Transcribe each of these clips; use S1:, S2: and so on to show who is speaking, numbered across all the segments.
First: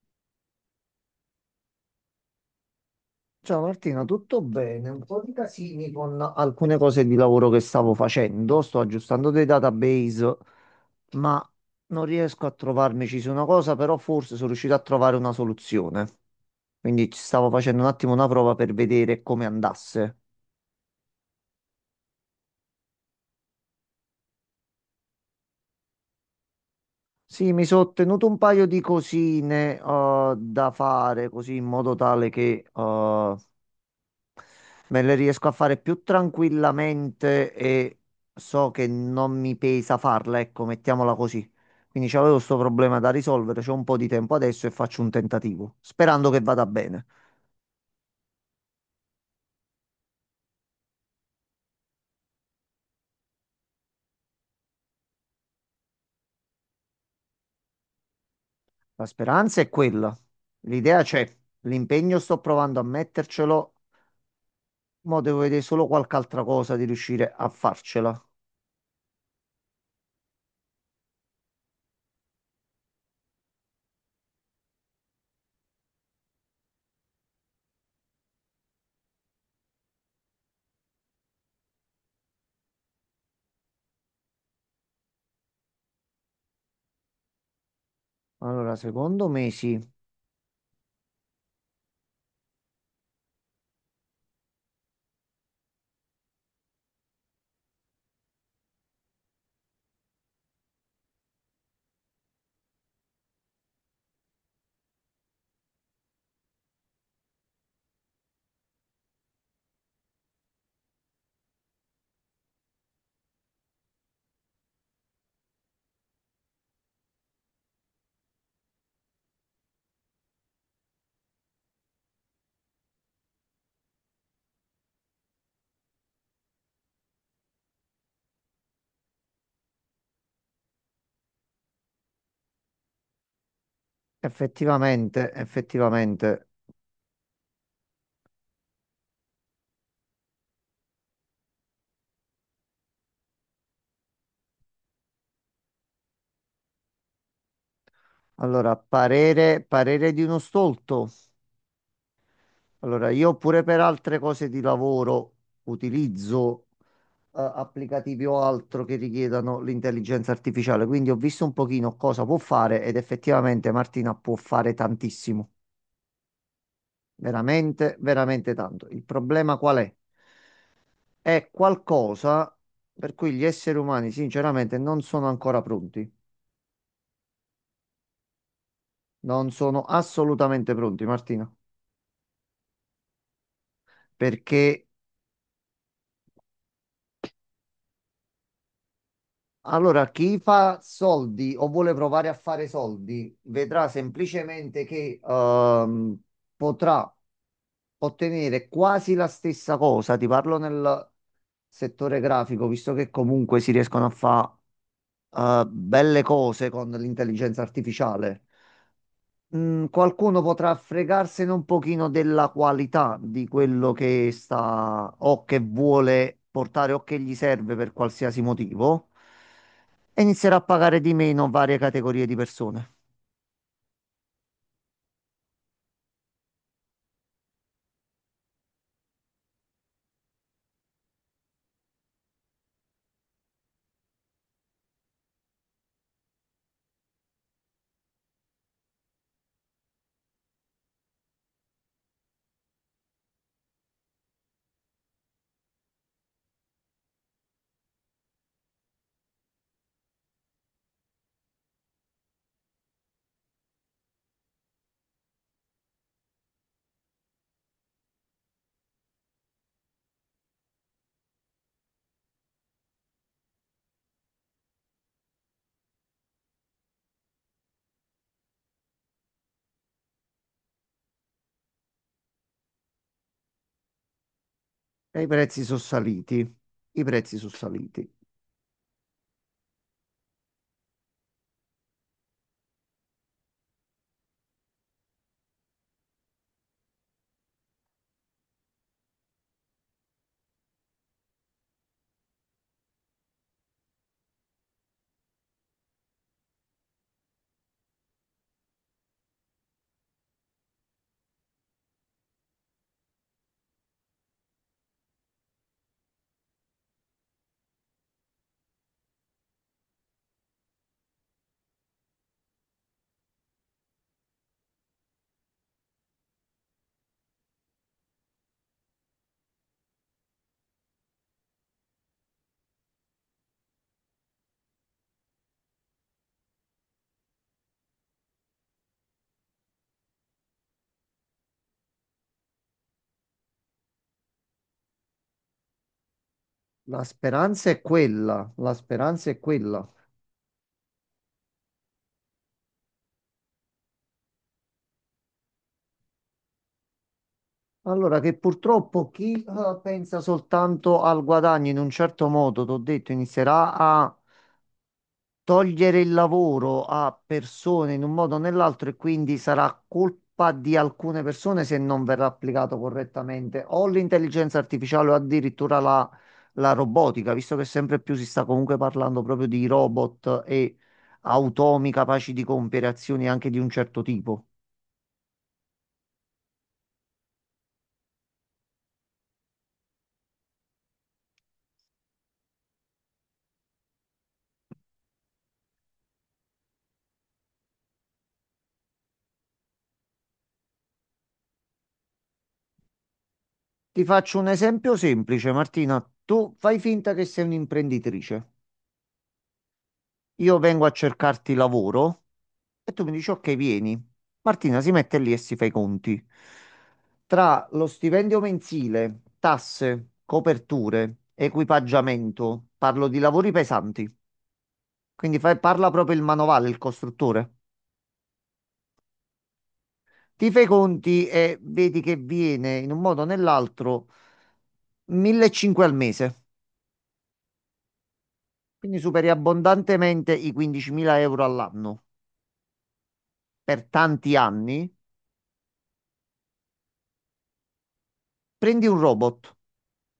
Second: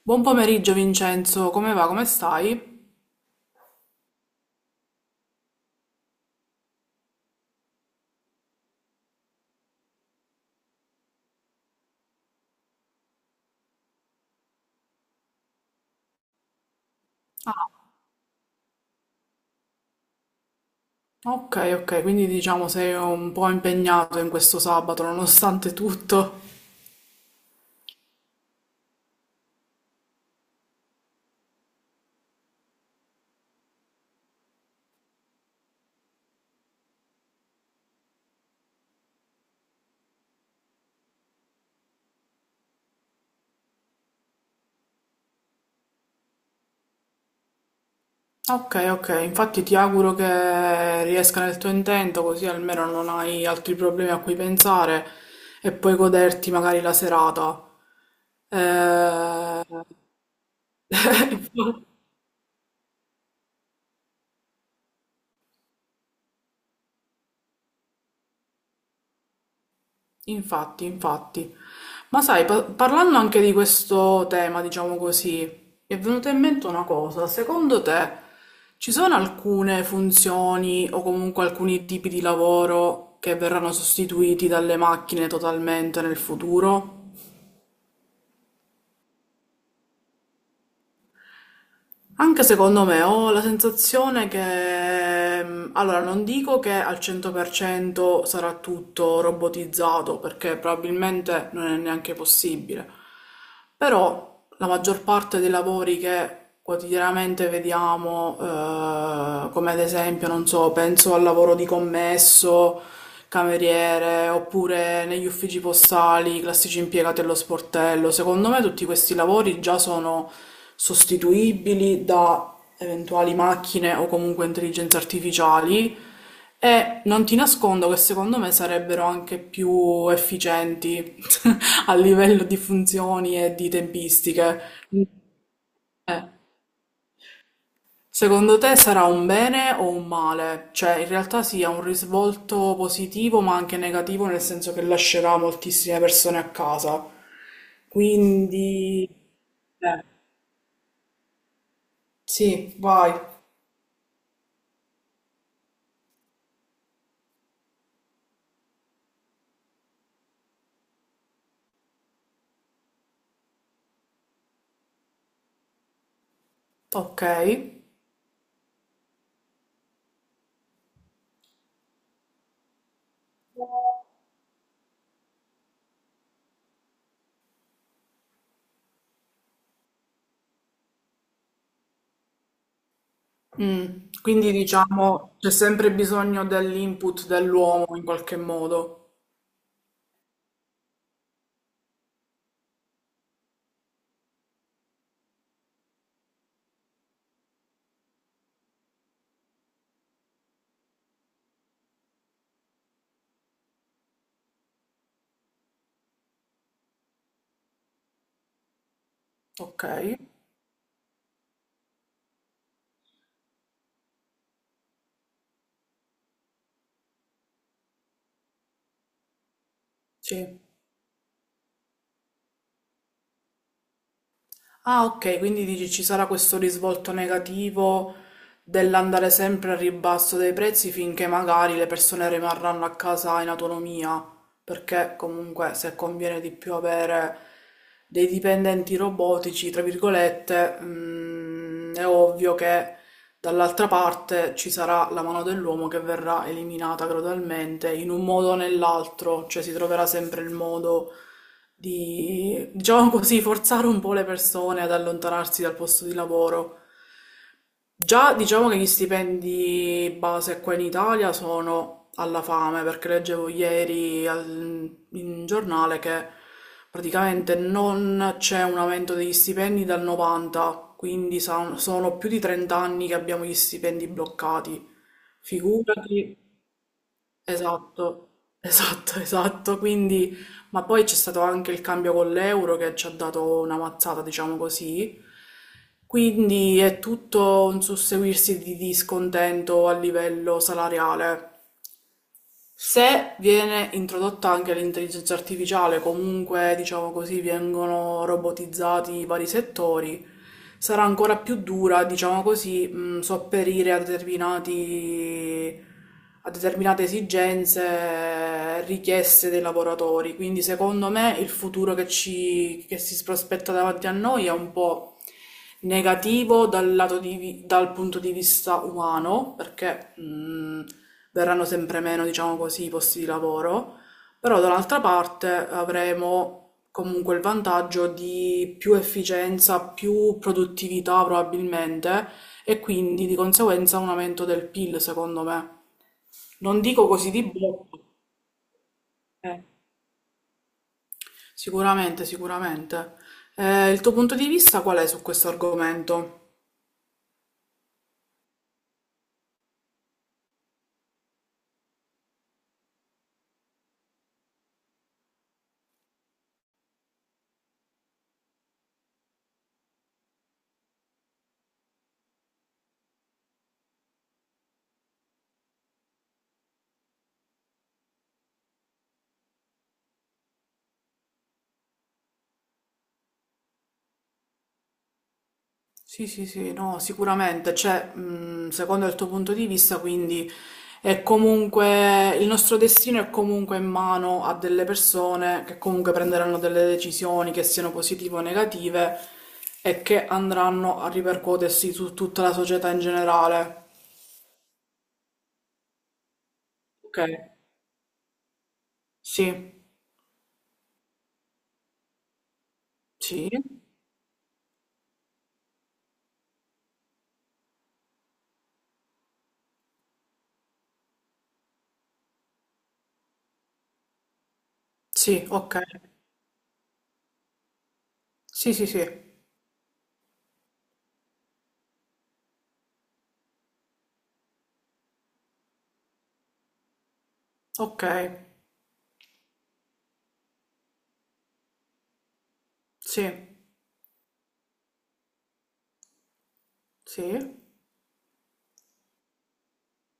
S1: Buon pomeriggio Vincenzo, come va? Come stai?
S2: Ciao Martina, tutto bene? Un po' di casini con alcune cose di lavoro che stavo facendo. Sto aggiustando dei database, ma non riesco a trovarmici su una cosa, però forse sono riuscito a trovare una soluzione. Quindi ci stavo facendo un attimo una prova per vedere come andasse.
S1: Ok, ok, quindi diciamo sei un po' impegnato in questo sabato nonostante tutto.
S2: Sì, mi sono ottenuto un paio di cosine da fare, così in modo tale che me le riesco a fare più tranquillamente e so che non mi pesa farla, ecco, mettiamola così. Quindi c'avevo questo problema da risolvere, c'ho un po' di tempo adesso e faccio un tentativo, sperando che vada bene.
S1: Ok, ok, infatti ti auguro che riesca nel tuo intento così almeno non hai altri problemi a cui pensare e puoi goderti magari la serata.
S2: La speranza
S1: Eh...
S2: è quella, l'idea c'è, l'impegno sto provando a mettercelo, ma devo vedere solo qualche altra cosa di riuscire a farcela.
S1: Infatti, infatti. Ma sai, parlando anche di questo tema, diciamo così, mi è venuta in mente una cosa. Secondo te ci sono alcune funzioni o comunque alcuni tipi di lavoro che verranno sostituiti dalle macchine totalmente nel futuro?
S2: Allora, secondo me sì,
S1: Anche secondo me ho la sensazione che, allora non dico che al 100% sarà tutto robotizzato, perché probabilmente non è neanche possibile, però la maggior parte dei lavori che quotidianamente vediamo, come ad esempio, non so, penso al lavoro di commesso, cameriere, oppure negli uffici postali, i classici impiegati allo sportello, secondo me tutti questi lavori già sono sostituibili da eventuali macchine o comunque intelligenze artificiali e non ti nascondo che secondo me sarebbero anche più efficienti a livello di funzioni e di tempistiche.
S2: effettivamente,
S1: Eh,
S2: effettivamente.
S1: secondo te sarà un bene o un male, cioè in realtà sia un risvolto positivo ma anche negativo, nel senso che lascerà moltissime persone a casa,
S2: Allora,
S1: quindi
S2: parere,
S1: eh,
S2: parere di uno stolto.
S1: sì
S2: Allora,
S1: vai.
S2: io pure per altre cose di lavoro utilizzo applicativi o altro che richiedano l'intelligenza artificiale, quindi ho visto un pochino cosa può fare ed effettivamente Martina può fare tantissimo,
S1: Okay.
S2: veramente, veramente tanto. Il problema qual è? È qualcosa per cui gli esseri umani sinceramente non sono ancora pronti, non sono assolutamente pronti, Martina,
S1: Mm. Quindi
S2: perché
S1: diciamo c'è sempre bisogno dell'input dell'uomo in qualche modo.
S2: allora, chi fa soldi o vuole provare a fare soldi vedrà semplicemente che potrà ottenere quasi la stessa cosa. Ti parlo nel settore grafico, visto che comunque si riescono a fare belle cose con l'intelligenza artificiale.
S1: Ok,
S2: Mh, qualcuno potrà fregarsene un pochino della qualità di quello che sta o che vuole portare o che gli serve per qualsiasi motivo e inizierà
S1: sì.
S2: a pagare di meno varie categorie di persone.
S1: Ah, ok, quindi dici ci sarà questo risvolto negativo dell'andare sempre al ribasso dei prezzi finché magari le persone rimarranno a casa in autonomia, perché comunque se conviene di più avere dei dipendenti robotici, tra virgolette, è ovvio che dall'altra parte ci sarà la mano dell'uomo che verrà eliminata gradualmente in un modo o nell'altro, cioè si troverà sempre il modo di, diciamo così, forzare un po' le persone ad allontanarsi dal posto di lavoro. Già diciamo che gli stipendi base qua in Italia sono alla fame, perché leggevo ieri in giornale che praticamente non c'è un aumento degli stipendi dal 90, quindi sono più di 30 anni che abbiamo gli stipendi bloccati.
S2: E i prezzi sono
S1: Figurati.
S2: saliti. I prezzi sono saliti.
S1: Esatto, esatto, esatto. Quindi, ma poi c'è stato anche il cambio con l'euro che ci ha dato una mazzata, diciamo così. Quindi è tutto un susseguirsi di discontento a livello salariale. Se viene introdotta anche l'intelligenza artificiale, comunque diciamo così vengono robotizzati i vari settori, sarà ancora più dura, diciamo così, sopperire a determinati, a determinate esigenze, richieste dei lavoratori. Quindi secondo me il futuro che ci, che si prospetta davanti a noi è un po' negativo dal lato di dal punto di vista umano, perché verranno sempre meno, diciamo così, i posti di lavoro, però dall'altra parte avremo comunque il vantaggio di più efficienza, più produttività probabilmente e quindi di conseguenza un aumento del PIL, secondo me. Non
S2: La
S1: dico così di
S2: speranza è
S1: botto.
S2: quella, la speranza è
S1: eh.
S2: quella.
S1: Sicuramente, sicuramente. Il tuo punto di vista qual è su questo argomento?
S2: Allora, che purtroppo chi pensa soltanto al guadagno in un certo modo, t'ho detto, inizierà a togliere il lavoro a persone in un modo o nell'altro e quindi sarà colpa di alcune persone se non verrà applicato correttamente o l'intelligenza artificiale o addirittura la robotica, visto che sempre più si sta comunque parlando proprio di robot e automi capaci di compiere azioni anche di un certo tipo.
S1: Sì, sì, sì, no, sicuramente, cioè, secondo il tuo punto di vista, quindi è comunque il nostro destino, è comunque in mano a delle persone che comunque prenderanno delle decisioni che siano positive o negative e che andranno a ripercuotersi su tutta la società in generale.
S2: Ti faccio un esempio semplice, Martina. Tu fai finta
S1: Ok,
S2: che sei un'imprenditrice.
S1: sì,
S2: Io vengo a cercarti lavoro. E tu mi dici,
S1: sì,
S2: ok, vieni. Martina si mette lì e si fa i conti. Tra lo stipendio mensile, tasse, coperture, equipaggiamento, parlo di lavori pesanti, quindi
S1: sì, ok,
S2: parla proprio il manovale, il costruttore.
S1: sì, sì, sì,
S2: Ti fai i conti e vedi che viene in un modo o nell'altro 1.500 al mese,
S1: ok,
S2: quindi superi abbondantemente i 15.000 euro all'anno
S1: sì,
S2: per tanti anni.
S1: sì,
S2: Prendi un robot,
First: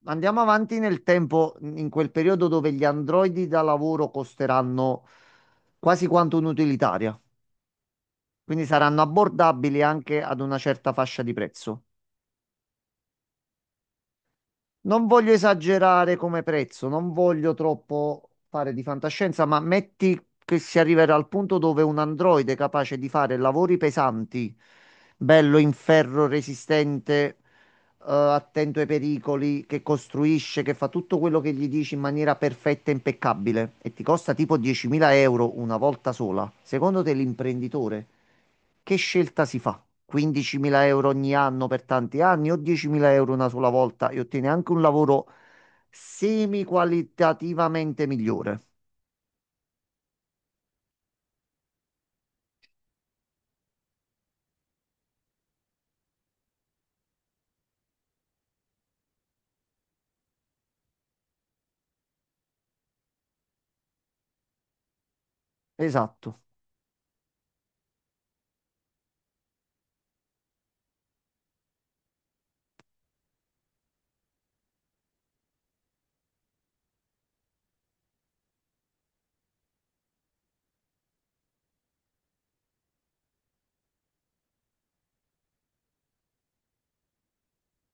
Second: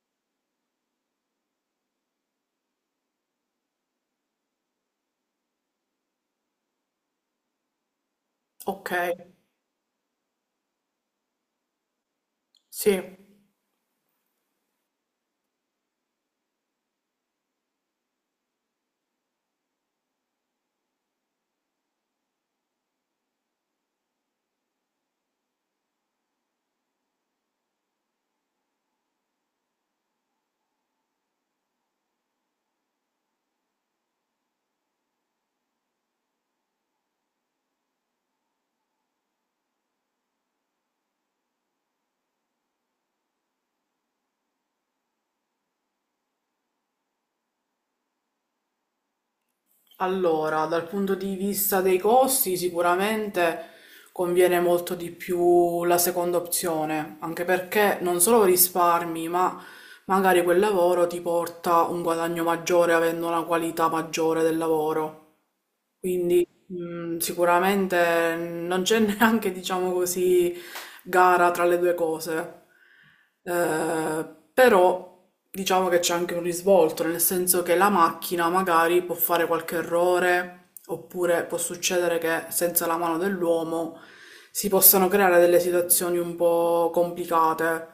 S2: andiamo avanti nel tempo, in quel periodo dove gli androidi da lavoro costeranno quasi quanto un'utilitaria, quindi
S1: ok,
S2: saranno abbordabili anche ad una certa fascia di prezzo.
S1: sì.
S2: Non voglio esagerare come prezzo, non voglio troppo fare di fantascienza, ma metti che si arriverà al punto dove un androide capace di fare lavori pesanti, bello in ferro resistente, attento ai pericoli, che costruisce, che fa tutto quello che gli dici in maniera perfetta e impeccabile e ti costa tipo 10.000 euro una volta sola, secondo te l'imprenditore che scelta si fa? 15.000 euro ogni anno per tanti anni o 10.000 euro una sola volta e ottiene anche un lavoro semi qualitativamente migliore?
S1: Allora, dal punto di vista dei costi, sicuramente conviene molto di più la seconda opzione, anche perché non solo risparmi, ma magari quel lavoro ti porta un guadagno maggiore avendo una qualità maggiore del lavoro.
S2: Esatto.
S1: Quindi sicuramente non c'è neanche, diciamo così, gara tra le due cose. Eh, però diciamo che c'è anche un risvolto, nel senso che la macchina magari può fare qualche errore, oppure può succedere che senza la mano dell'uomo si possano creare delle situazioni un po' complicate.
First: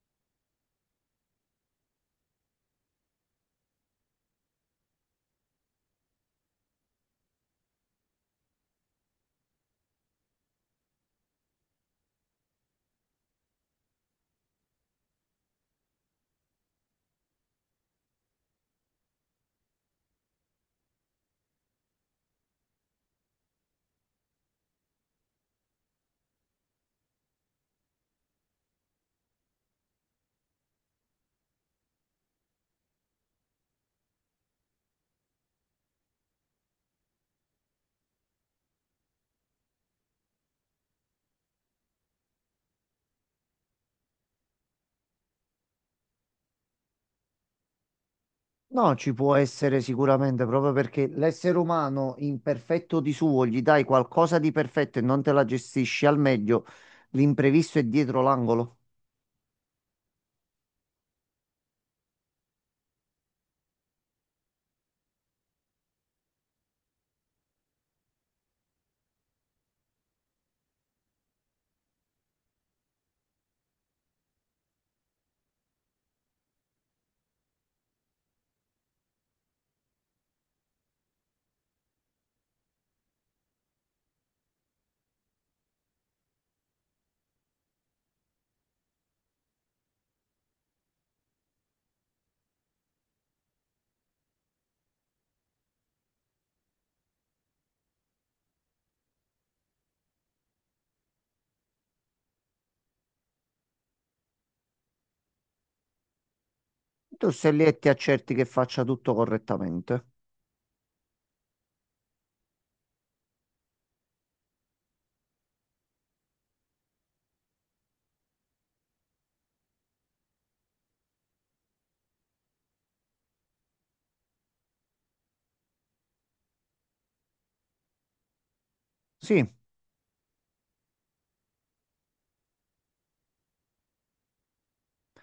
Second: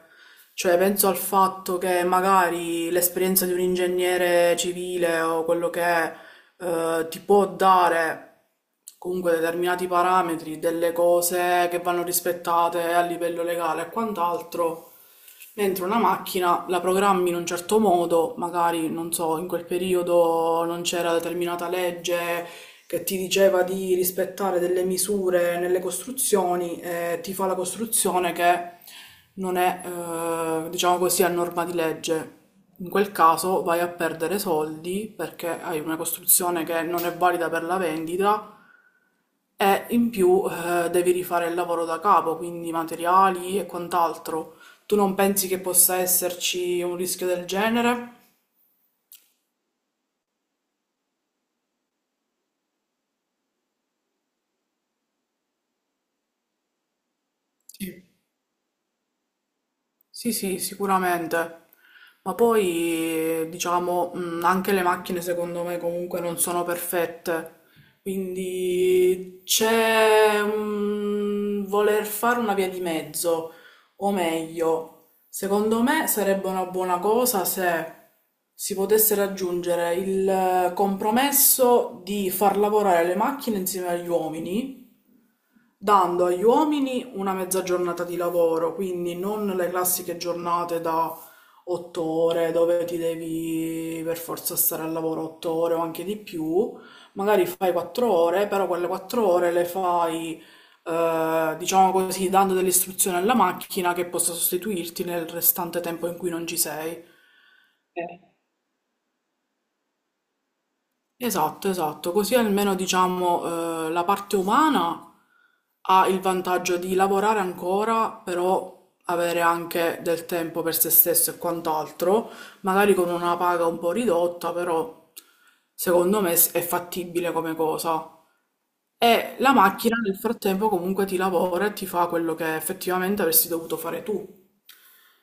S1: Cioè, penso al fatto che magari l'esperienza di un ingegnere civile o quello che è ti può dare comunque determinati parametri, delle cose che vanno rispettate a livello legale e quant'altro, dentro una macchina, la programmi in un certo modo, magari non so, in quel periodo non c'era determinata legge che ti diceva di rispettare delle misure nelle costruzioni e ti fa la costruzione che non è, diciamo così, a norma di legge. In quel caso vai a perdere soldi perché hai una costruzione che non è valida per la vendita e in più devi rifare il lavoro da capo, quindi materiali e quant'altro. Tu non pensi che possa esserci un rischio del genere?
S2: No, ci può essere sicuramente, proprio perché l'essere umano imperfetto di suo gli dai qualcosa di perfetto e non te la gestisci al meglio, l'imprevisto è
S1: Sì.
S2: dietro l'angolo.
S1: Sì, sì, sicuramente. Ma poi, diciamo, anche le macchine secondo me comunque non sono perfette. Quindi c'è un voler fare una via di mezzo, o meglio, secondo me sarebbe una buona cosa se si potesse raggiungere il compromesso di far lavorare le macchine insieme agli uomini dando agli uomini una mezza giornata di lavoro, quindi non le classiche giornate da 8 ore dove ti devi per forza stare al lavoro 8 ore o anche di più, magari fai 4 ore, però quelle 4 ore le fai, diciamo così, dando delle istruzioni alla macchina che possa sostituirti nel restante tempo in cui non ci sei.
S2: Tu sei lì e ti accerti che faccia tutto correttamente.
S1: Esatto, esatto, così almeno diciamo la parte umana ha il vantaggio di lavorare ancora, però avere anche del tempo per se stesso e quant'altro, magari con una paga un po' ridotta, però secondo me è fattibile come cosa. E
S2: Sì,
S1: la macchina nel frattempo comunque ti lavora e ti fa quello che effettivamente avresti dovuto fare tu.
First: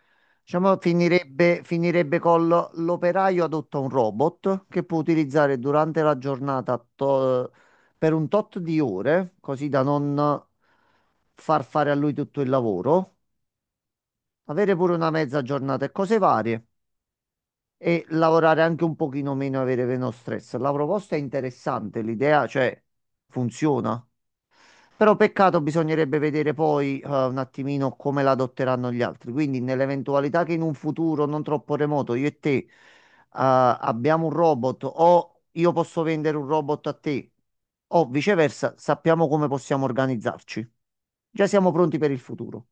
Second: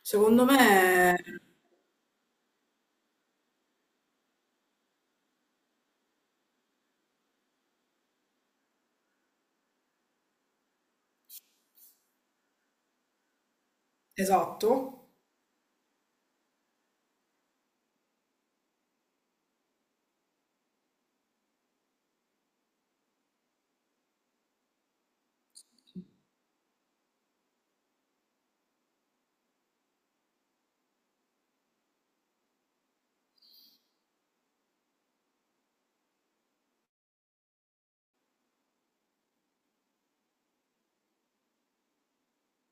S1: Secondo
S2: diciamo
S1: me,
S2: finirebbe, l'operaio adotta un robot che può utilizzare durante la giornata per un tot di ore, così da non far fare a lui tutto il lavoro, avere
S1: esatto.
S2: pure una mezza giornata e cose varie, e lavorare anche un pochino meno, avere meno stress. La proposta è interessante, l'idea, cioè, funziona. Però peccato, bisognerebbe vedere poi un attimino come la adotteranno gli altri. Quindi, nell'eventualità che in un futuro non troppo remoto io e te abbiamo un robot o io posso vendere un robot a te o viceversa, sappiamo come possiamo organizzarci. Già siamo pronti per il futuro.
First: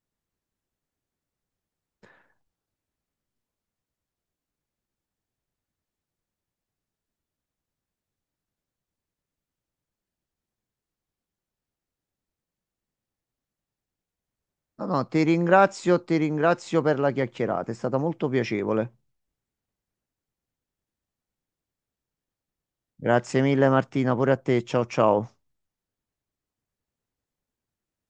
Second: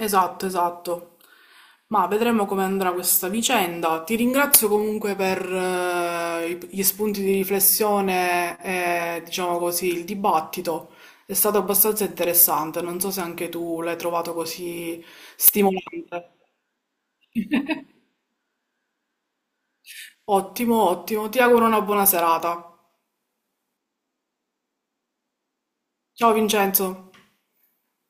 S1: Esatto, esatto. Ma vedremo come andrà questa vicenda. Ti ringrazio comunque per gli spunti di riflessione e, diciamo così, il dibattito. È stato abbastanza interessante. Non so se anche tu l'hai trovato
S2: No,
S1: così
S2: no, ti
S1: stimolante.
S2: ringrazio per la chiacchierata, è stata molto piacevole.
S1: Ottimo, ottimo. Ti auguro una buona serata.
S2: Grazie mille Martina, pure a te. Ciao ciao.
S1: Ciao Vincenzo.